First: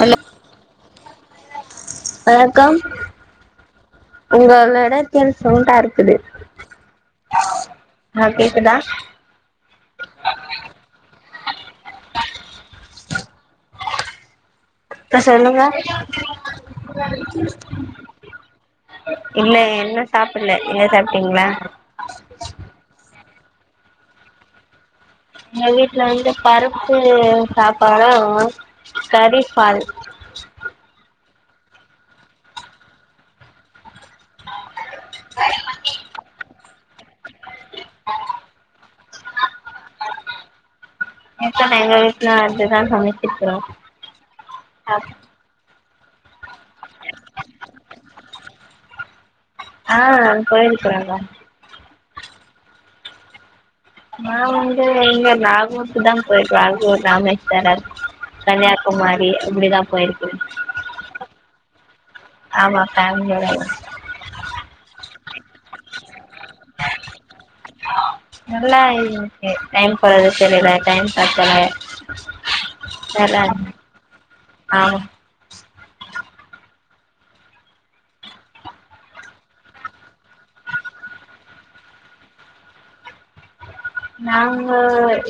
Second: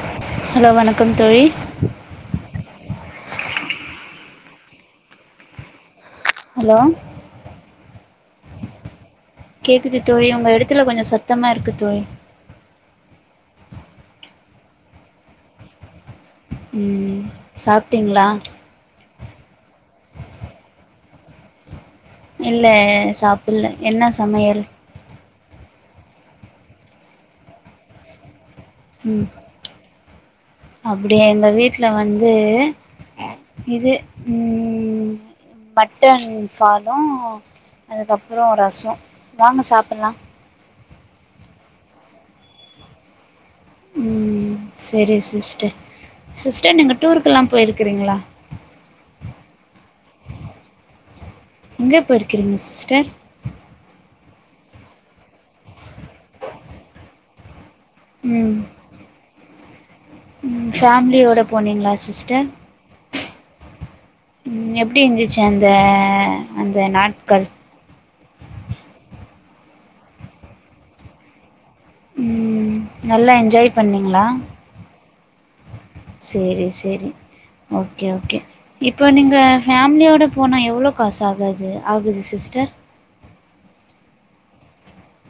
Hello hello வணக்கம் தோழி. உங்கலோட தில் சவுண்டா இருக்குது ஹலோ ஆ கேக்குதா கேக்குது தோழி உங்க இடத்துல கொஞ்ச சத்தமா இருக்கு தோழி இப்ப சொல்லுங்க. ம் சாப்ட்டீங்களா இல்ல இன்னு சாப்பல எங்க தம் டிங்களா இல்ல சாப்பில்ல என்ன சமையல்? எங்க வீட்டுல வந்து பருப்பு சாப்பாடு ம் கறி பால் இந்த வீட்ல வந்து இது ம் மட்டன் சார் து அதுக்கப்புறோ ரசோ வாங்க சாப்புலா கிச்சன்ல எங்க வீட்ல வந்து தா சமைப் ம் செரி சிஸ்டர் சிஸ்டர் நீங்க டூருக்கெல்லா போயிருக்கிறீங்களா ஆ போயிருக்குறேங்க எங்கே போய்ருக்கிறீங்க சிஸ்டர் நா வந்து இங்க நாகூர்க்த போயுருகே நாகூர் ராமேஷ்வர ம் கன்னியாகுமாரி அப்புடிதா ஃபேமிலியோட போனீங்களா சிஸ்டர் ஆமா ஃபேமிலியோட ம் எப்புடி இருந்துச் சு அந்த அந்த நாட்கள் நல்லாருந்துச்சு டைம் போறதே தெரியல டைம் பத்தல உம் நல்லா தர்றாங்க. என்ஜாய் பண்ணீங்களா ஆமா சேரி சேரி ஓகே ஓகே இப்ப நீங்க ஃபேமிலியோட போனா எவ்ளோ காசு ஆகாது ஆகுது சிஸ்டர் நாங்க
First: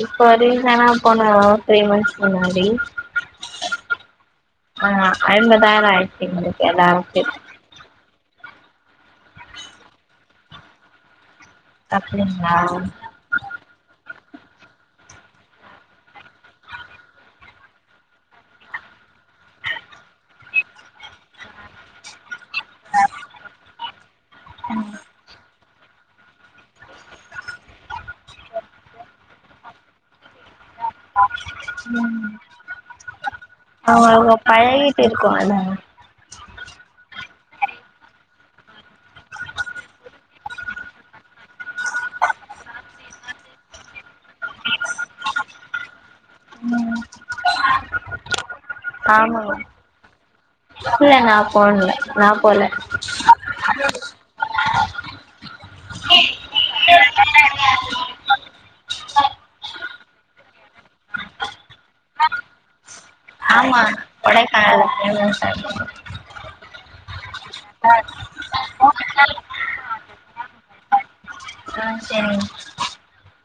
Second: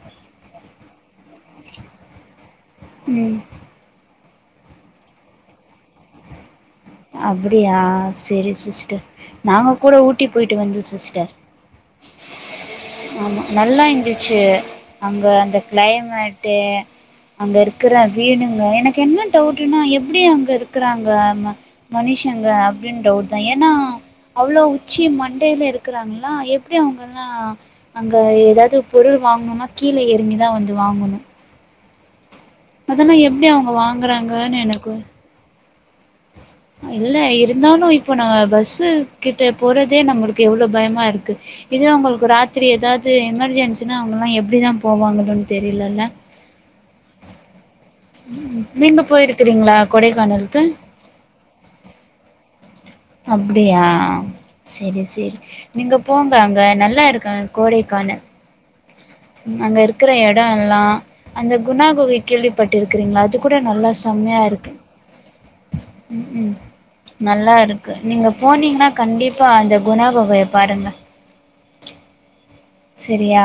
இப்ப ரிசனா போனோ த்ரீ மன்த்ஸ்க்கு முன்னாடி ம் ஆஹ் ஐம்பதாயிர ஆயிடுச்சுங்கோ அப்புடியா சேரி சிஸ்டர் நாங்க கூட ஊட்டி போயிட்டு வந்தோ சிஸ்டர் அப்டிங்களா ச்சு அங்க அந்த கிளைமேட்டு் அங்க இருக்கிற வீடுங்க எனக்கு என்ன டவுட்டுனா எப்படி அங்க இருக்குறாங்க மனுஷங்க அப்டின் டவுட் தா ஏனா அவ்ளோ உச்சி மண்டேல இருக் இருக்குறாங்களா எப்புடி அவங்கல்லா அங்க ஏதாது பொருள் வாங்கணுனா கீழே இறங்கிதா வந்து வாங்கணு அதல்ல எப் அவ அவ பழகீட்டு இருக்கு இல்ல இல்லே இருந்தாலு இப்போ நாங் பஸ்சு கிட்ட போறதே நம்மளுக்கு எவ்வளவு பயமா இருக்கு இது அவங்களுக்கு ராத்திரி ஏதாது எமர்ஜென்சினா அவங்கல்லா எப்படிதா போவாங்கன்னுன் தெரியலல்ல ம் நீங்க போயிருக்கிறீங்களா கொடைகானல் [unintelligible] இல்லே நா போனதில்ல நா போல அப்டியா செரி செரி நீங்க போங்க அங்க நல்லா இருக்கா கோடைக்கானல் அங்க இருக்கிற எட எல்லா அந்த குணா கொகை கேள்விப்பட்டு இருக்கிறீங்களா அது கூட ஆமா நல்லா செம்மையா இருக்கு கொடைக்கானல் எவ்ளோ ம் ம் [unintelligible] நல்லா இருக் கு நீங்க போனீங்கன்னா கண்டிப்பா அந்த குணா கொகைய பாருங்க ஆ சரிங்க சரியா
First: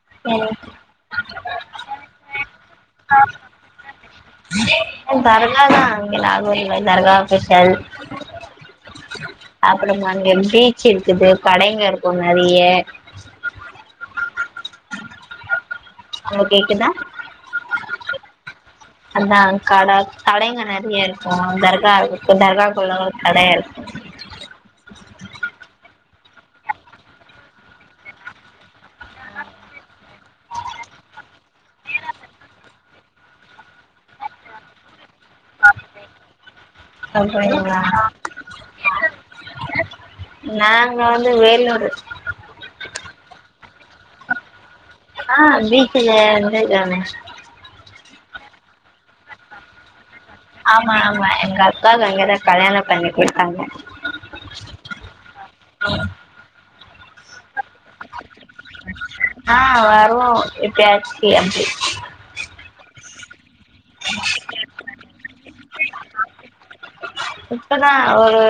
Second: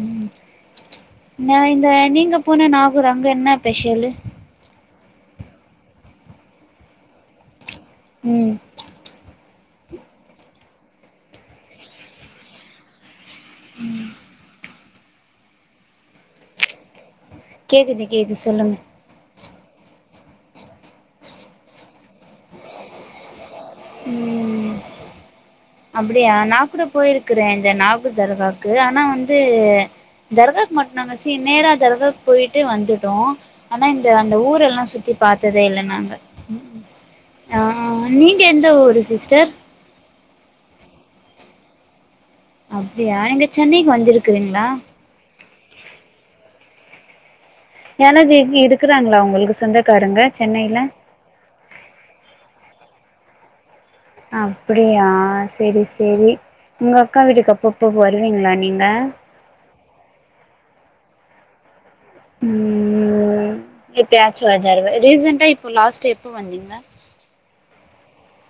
உம் சரி நா இந்த நீங்க போன நாகூர் அங்க என்ன ஃபெஸலு தர்கா தா அங்க நாகூர்ல தர்கா ஃபெஸல் ம் அப்புறமா அங்க பீச் இருக்குது கடைங்க இருக்கு நெறைய ம் அங்க கேக்குதா கேக்குது கேக்குது சொல்லுங்க அதா கட கடைங்க நெறை ய இருக்கு தர்கா தர்காக்குள்ள கடைய ம் அப்டியா நாகூட போயிருக்கறே இந்த நாகூர் தர்காக்கு ஆனா வந்து தர்காக்கு மட்டு நாங்க சி நேரா தர்காக்கு போயிட்டு வந்துட்டோ ஆனா இந்த அந்த ஊரெல்லா சுத்தி பாத்ததே இல்ல நாங்க சாப்பரீங்களா ந்ந ஊரு சிஸ்டர் நாங்க வந்து வேலூரு அப்டியா எங்க சென்னைக்கு வந்திருக்குறீங்களா யான எனக்கு து இருக்குறாங்களா உங்களுக்கு சொந்தக்காரங்க சென்னையில ஆமா ஆமா எங்க அக்காக்கு அங்கதா கல்யாண பண்ணி கொடுத் தாங்க அப்டியா செரி செரி உங்கக்கா வீட்டுக்கு அப்பப்ப வருவீங்களா நீங்க ஆஹ் வருவோ எப்பயாச்சு அப்டி உம் எப்பயாச்சு ஒரு தடவ ரீசண்டா இப்ப லாஸ்ட்டா எப்போ வந்தீங்க இப்பதா ஒரு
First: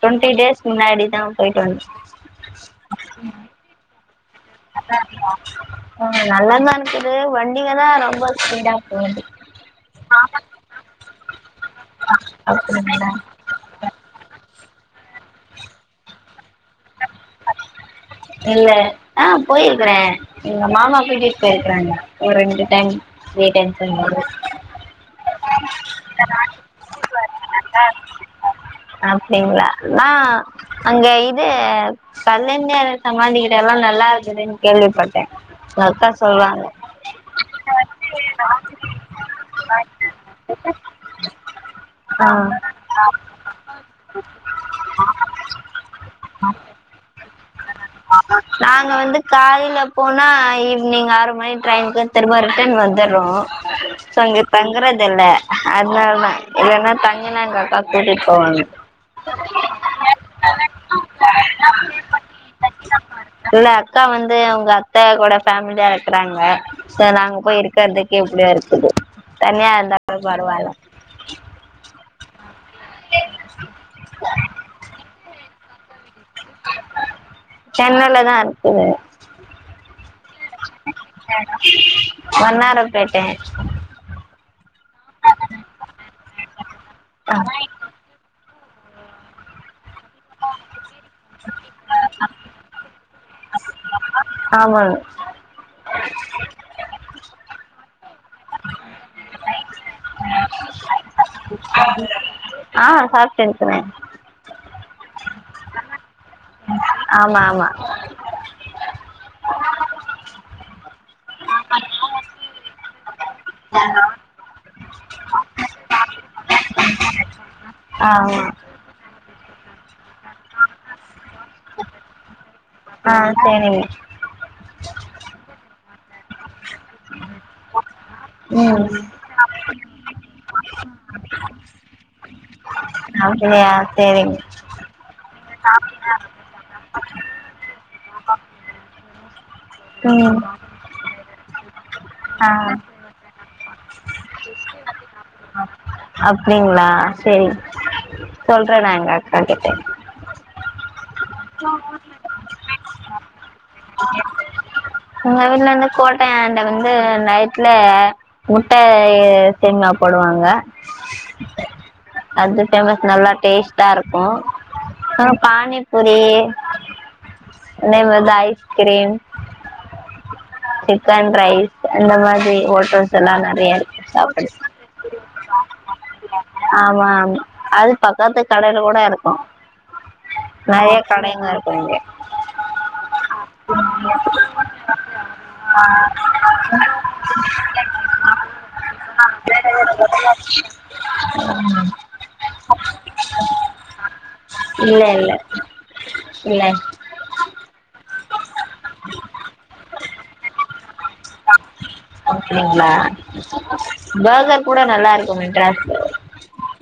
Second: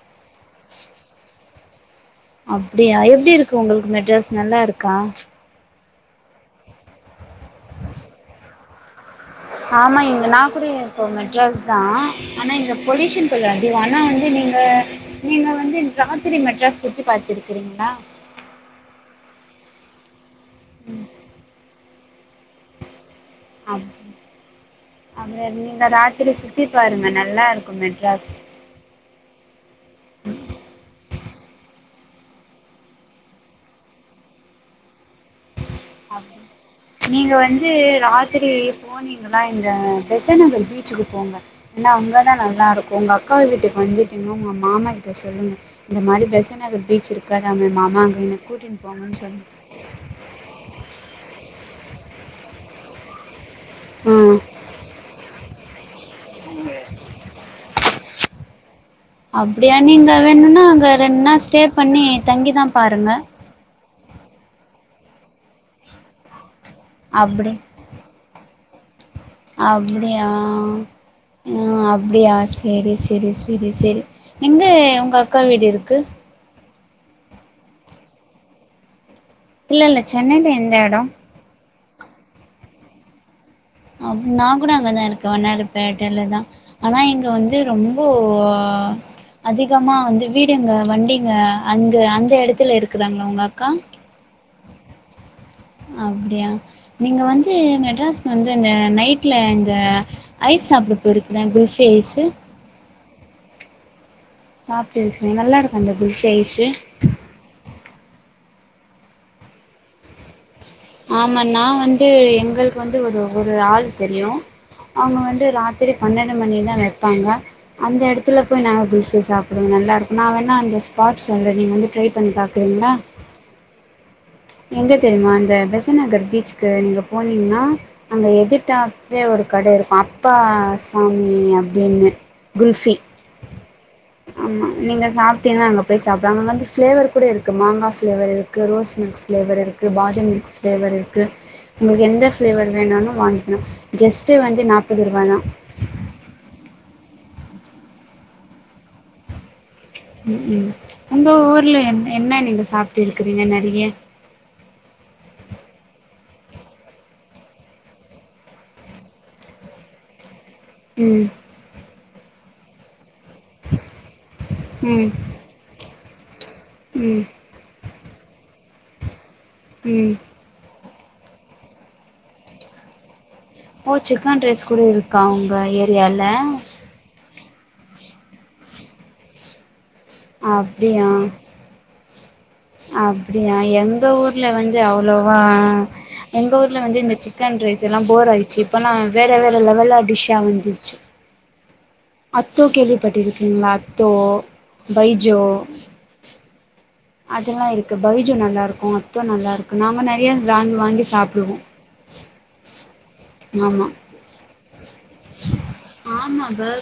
டுவொண்ட்டி டேஸ் முன்னாடிதா போயிட்டு வந்தோ அப்டியா எப்டி இருக்கு உங்களுக்கு மெட்ராஸ் நல்லாருக்கா ஆஹ நல்லா தா இருக்குது வண்டிதா ரொம்ப ஸ்பீடா போது ஆமா இங்க நா கூடயே ப்போ மெட்ராஸ் தா ஆனா இங்க அப்டிங்களா பொல்யூஷ தொல்ல அதிகோ ஆனா வந் நீங்க நீங்க வந்து ராத்திரி மெட்ராஸ் சுத்தி பாத்துருக்கிறீங்களா இல்ல ஆஹ் போயிருக்கறே எங்க மாமா ம் கூட்டிட்டு போய்ருக்கிறாங்க ஒர் ரெண்டு டைம் வேடென்ஷன் ஒரு அமே நீங்க ராத்திரி சுத்தி பாருங்க நல்லா இருக்கும் மெட்ராஸ் அப்டிங்களா நா அங்கய் ந்து கலைஞர் சமாதிக்கிட்டல்லா நல்லா இருக்குதுன்னு கேள்விப்பட்டே எங்க அக்கா அ சொல்றாங்க நீங்க வந்து ராத்திரி போனீங்கானா இந்த பெசன்ட்நகர் பீச்சுக்கு போங்க ஏன்னா ஆ அங்கதா நல்லாருக்கு உங்க அக்கா வீட்டுக் வந்துட்டு என்ன்ன உங்க மாமா கிட்ட சொல்லுங்க இந்த மாறி பெசன்ட்நகர் பீச் இருக்கு நாங்க வந்து சொல்லுங்க கார்ல போனா நீங்க ஆறு மணி ட்ரைனுக்கு திரும்ப ரிட்டன் வந் வந்தரோ சோ ம் அங்க தங்கறதுல்ல அதனாலதா இல்லன்னா தங்குனா அங்க அக்கா கூட்டிட்டு போவாங்க அப்படியா நீங்க வேணும்னா அங்க ரெண்டு நாள் ஸ்டே பண்ணி தங்கிதா பாருங்க இல்ல அக்கா வந்து அவங்க அத்தை கூட ஃபேமிலியா இருக்கறாங்க சொ நாங்க போய் இருக்கறதுக்கு எப்டியோ இருக்கு சொல்லு அப்டியா ம் அ பியாஸ் செரி செரி செரி செரி எங்க உங்க அக்கா வீடு இருக் கு சென்னைலதா இருக்குது இல்ல இல்ல சென்னைல எந்த எடோ வண்ணாரபேட்ட அப் நா கூட அங்கதா இருக்கே வண்ணாரப்பேட்டைல தா ஆனா இங்க வந்து ரொம்போ ஆ அதி அதிகமா வந்து வீடுங்க வண்டிங்க அங்க அந்த எடத்துல இருக்குதாங் உங்கக்கா ஆமாங்க அப்டியா நீங்க வந்து மெட்ராஸ் வந்து இந்த நைட்ல இந்த ஐஸ் சாப்ட போயிருக் குல்ஃபி ஐஸு சாப்ட்டுருக்கற நல்லாருக்கு அந்த குல்ஃபி ஐஸ்ஸூ ஆமா ஆமா ஆமா நா வந்து எங்களுக்கு வந்து ஒரு ஒரு ஆள் தெரியு அவுங்க வந்து ராத்திரி பண்ணெண்டு மணிதா வெப்பாங்க அந்த எடத்துல ஆமா போய் நாங்க குல்ஃபி சாப் அது நல்லாருக் நா வேணா அந்த ஸ்பாட் சொல்றே நீங்க வந்து ட்ரை பண்ணி பாக் றீங்களா ஆ சேரிங்க எங்க தெரியுமா இந்த எ பெசன்நகர் பீச்க்கு நீங்க போனீங்னா அங்க ம் எதுடாப்ஸே ஒரு கட இருக்கு அப்பா அசாமி அப்டின்னு குல்ஃபி அவுங்களையா சேரிங்க தின அங்க போய் சாப்டுவாங்க அங்க இருந்து பிளேவர் கூட இருக்கு மாங்கா பிளவர் இருக்கு ரோஸ் மில்க் பிளேவர் இருக் க்கு பாதேம் ம் இருக்கு உங்களுக்கு எந்த ஆ ஃப்ளேவர் வேனுனு வாங்கிக் ஜஸ்ட்டு வந்து நாப்பது ரூவ தா அப்படிங்களா செரி சொல்றே நா எங்க அக்கா கிட்ட ம் உங்க ஊர்ல என்-என்ன நீங்க சாப்ட்டு இருக்கிறீங்க நெறைய மொதல இந்த கோட்டையாண்ட வந்து நயித்தல முட்டை - இ- சேமியா போடுவாங்க ம் அந்த பேமஸ் நல்லார்க் டேஸ்டா இருக்கும் ம் இன்னு பானிப் ஒரே ம் எனக்கு வந்து ஐஸ்க்கிரீம் ம் சிக்கன் ரைஸ் அந்த மாதிரி ஹோட்டல்ஸ் எல்லா நெறைய ஓ இருக்கு சிக்கன் சாப்புட ரைஸ் கூட இருக்கா-உங்க ஏரியால ஆமா ஆமா அது பக்கத்து கடையல கூட இருக்கும் இங்க அப்பிடியா-அப்பிடியா எங்க ஊர்ல வந்து அவ்ளோவா ஆ எங்க ஊர்ல வந்து இந்த சிக்கன் ரைஸ் எல்லாம் போர் ஆயிடுச்சு இப்ப லா வந் ஆ [unintelligible] ம் அத்தோ கேல்வி பட்டு இருக்கீங்ளா அத்தோ இல்ல இல்ல பைஜோ இல்ல அதெல்லா இருக்கு பைஜோ நல்லா இருக்கோ அத்தோ நல்லா இருக்கோ நாங்க நறைய வாங்கி வாங்கி சாப்பிடுவோம் அப்டீங்களா பர்கர் கூட நல்லா இருக்குமே [unintelligible]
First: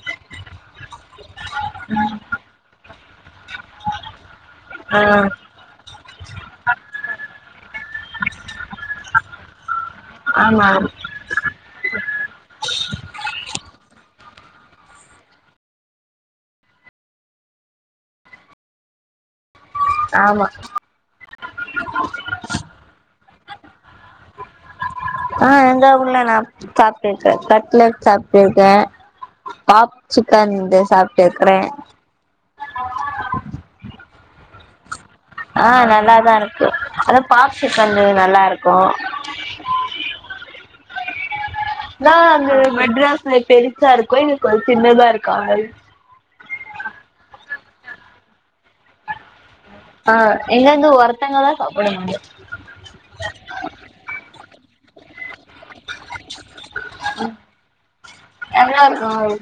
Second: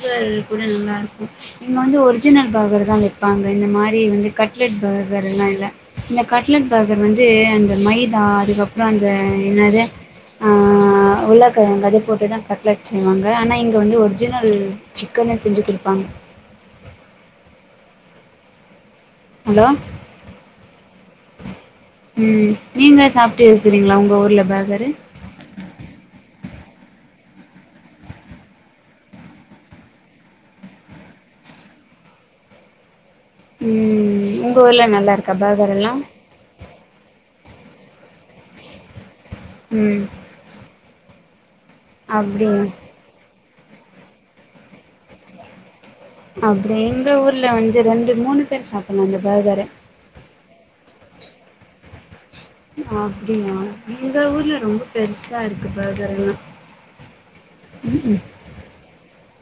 [unintelligible] இது கூட நல்லா இருக்கும் இங்க வந்து ஒரிஜினல் பர்கர் தான் விப்பாங்க இந்த மாரி வந்து கட்லட் பர் ஆ வேர இன்னா இல்ல இந்த கட்லட் பர்கர் வந்து அந்த மைதா அதுக்கப்றோ அந்த என்னது ஆமா ங்க இந்த மாறி போட்டுதான் கட்லேட் செய்வாங்க ஆனா இங்க வந்து ஒரிஜினல் சிக்கன செஞ்சு குடுப்பாங்க ஹலோ ஆமா ம் நீங்க சாப் ட்டு இருக்றீங்களா உங்க ஊர்ல பேக் ஆ எங்க ஊர்ல நா சாப் க்ரன் கட்லட் சாப்ட்டு இருக்கே பாப் சிக்கன் வந்து சாப்ட்டு இருக்கறே ம் போல நல்லா இருக்கு ஆ நல்லாதா இருக்கு அத பாப் சிக்கன் நல்லா இருக்கோ ம் நான் அப்டி அங்க மெட்ராஸ்ல டெண் பெருசா இருக்கு இங்க கொஞ்சோ சின்னதா இருக்காங்கல் அப்டிய எங்க ஊர்ல வந்து ரெண்டு மூணு பேர் சாப்ட்ல அந்த பார்கர் அ ஆஹ் இங்க வந்து ஒருத்தவங்க தா சாப்ட முடியு அப்டியா எங்க ஊர்ல ரொம்ப பெருசா இருக்கு பர்கர் எல்லா உக்கும் எவ்ளோ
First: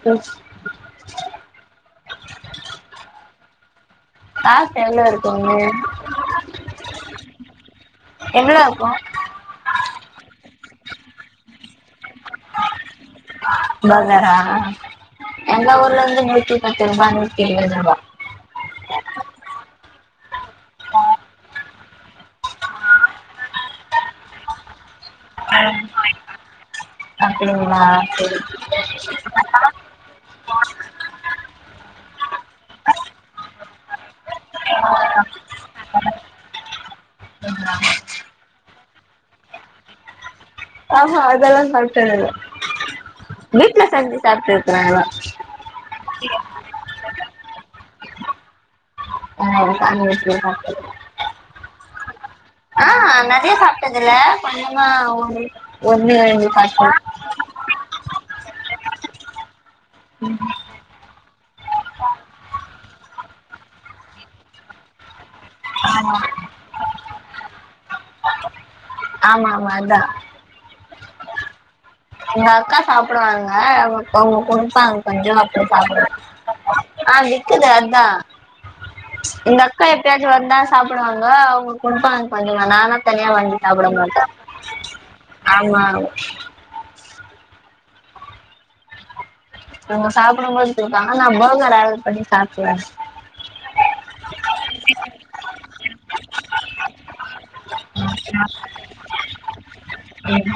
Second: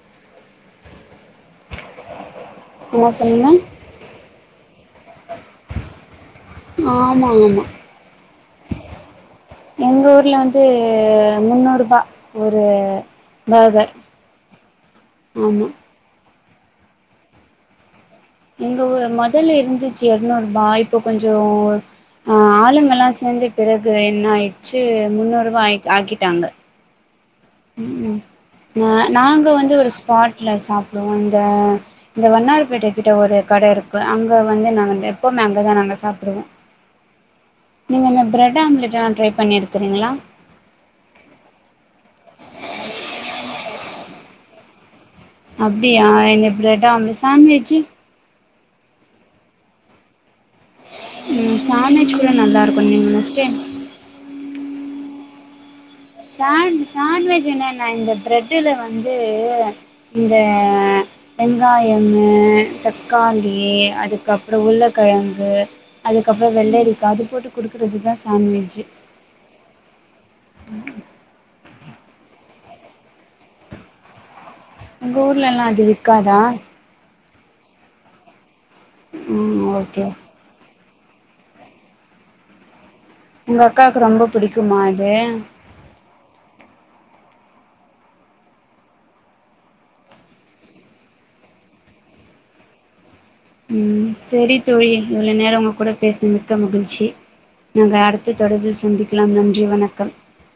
[unintelligible] அ சொல்லுங்க காசு எவ்ளோ இருக்குங்க ஆமா ஆமா எவ்ளோ இருக்கு எங்க ஊர்ல வந்து முன்னூரூபா ஒரு பர்கர் பர்கர்ராஹ் ஆமா எங்க ஊர்ல வந்து நூத்தி பத்து ரூபா நூத்தி ஐம்பது ரூபா எங்க ஊரு மொதல்ல இருந்துச்சு எர்நூறுபா இப்போ கொஞ்சோ ஆளுங்கலா சேந்த பிறகு என்ன ஆயிடுச்சு முன்னூரூபா ஆய்க் ஆக்கிட்டாங்க அப்டிங்களா ஹ்ம் சரி நாங்க வந்து ஒரு ஸ்பாட்ல சாப்டுவோ இந்த அ வண்ணார்பேட்டை கிட்ட ஒரு கட இருக்கு அங்க வந்து நா எப்பவுமே அங்கதா நாங்க சாப்டுவோ நீங்க இந்த பிரட் ஆம்ட்லெட் ட்ரை பண்ணி இருக்கீங்களா ஆஹ்ஹா அதெல்லா சாப்டதுல்ல வீட்ல செஞ்சி சாப்டு இருக்ராங்லா அப்டியா இந்த பிரெட் ஆம்லெட் சாண்ட்விஜு ஆஹ் சாண்ட்விச்லா ம் சாண்ட்விச் கூட நல்லா இருக்கு நீங்க ஆஹ் நெக்ஸ்ட் நெறைய டைம் சாப்டதுல்ல கொஞ்சமா பாரு சா சாண்ட்வஜ் என்ன நா இந்த பிரெட்லுல வந்து இந்த வெங்காயம்மு தக்காளி அதுக்கப்ரோ உருளக்கெழங்கு கு அதுக்கப்ரோ வெள்ளரிகா அது போட்டு கொடுக்குறதுதா சாண்ட் விச்சு ஆமா ஆமா அதா ம் எங்க அக்கா சாப்டுவாங்க ப்போ கொட்பாங் உங்க கொஞ்சமா ஊர்லல்லா போய் அது சாப்புடு விக்காதா ஆ விக் விக்கிது அதா ம் இந்தக்கா ஓகே எப்பியாஜ் வந்தா ஸ் சாப்புடுவாங்க அவ்ங்ளுக் குடுப்பாங் கொஞ்சமா நானா தனியா வந்து உங்க அக்காக்கு சாப்படமாட்ட ரொம்ப புடிக்குமா அது ஆமா அவ்ங்க சாப்புடும்போது கொடுப்பாங்க நா போகற் ஆடர் பண்ணி சாப்ட்ருவே உம் செரி தோழி இவ்ளோ நேரோ உங்க கூட பேஸ்ன மிக்க மகுழ்ச்சி நாங்க அடுத்த தொடர்பில் சந்திக்கிலா நன்றி வணக்கம் ம்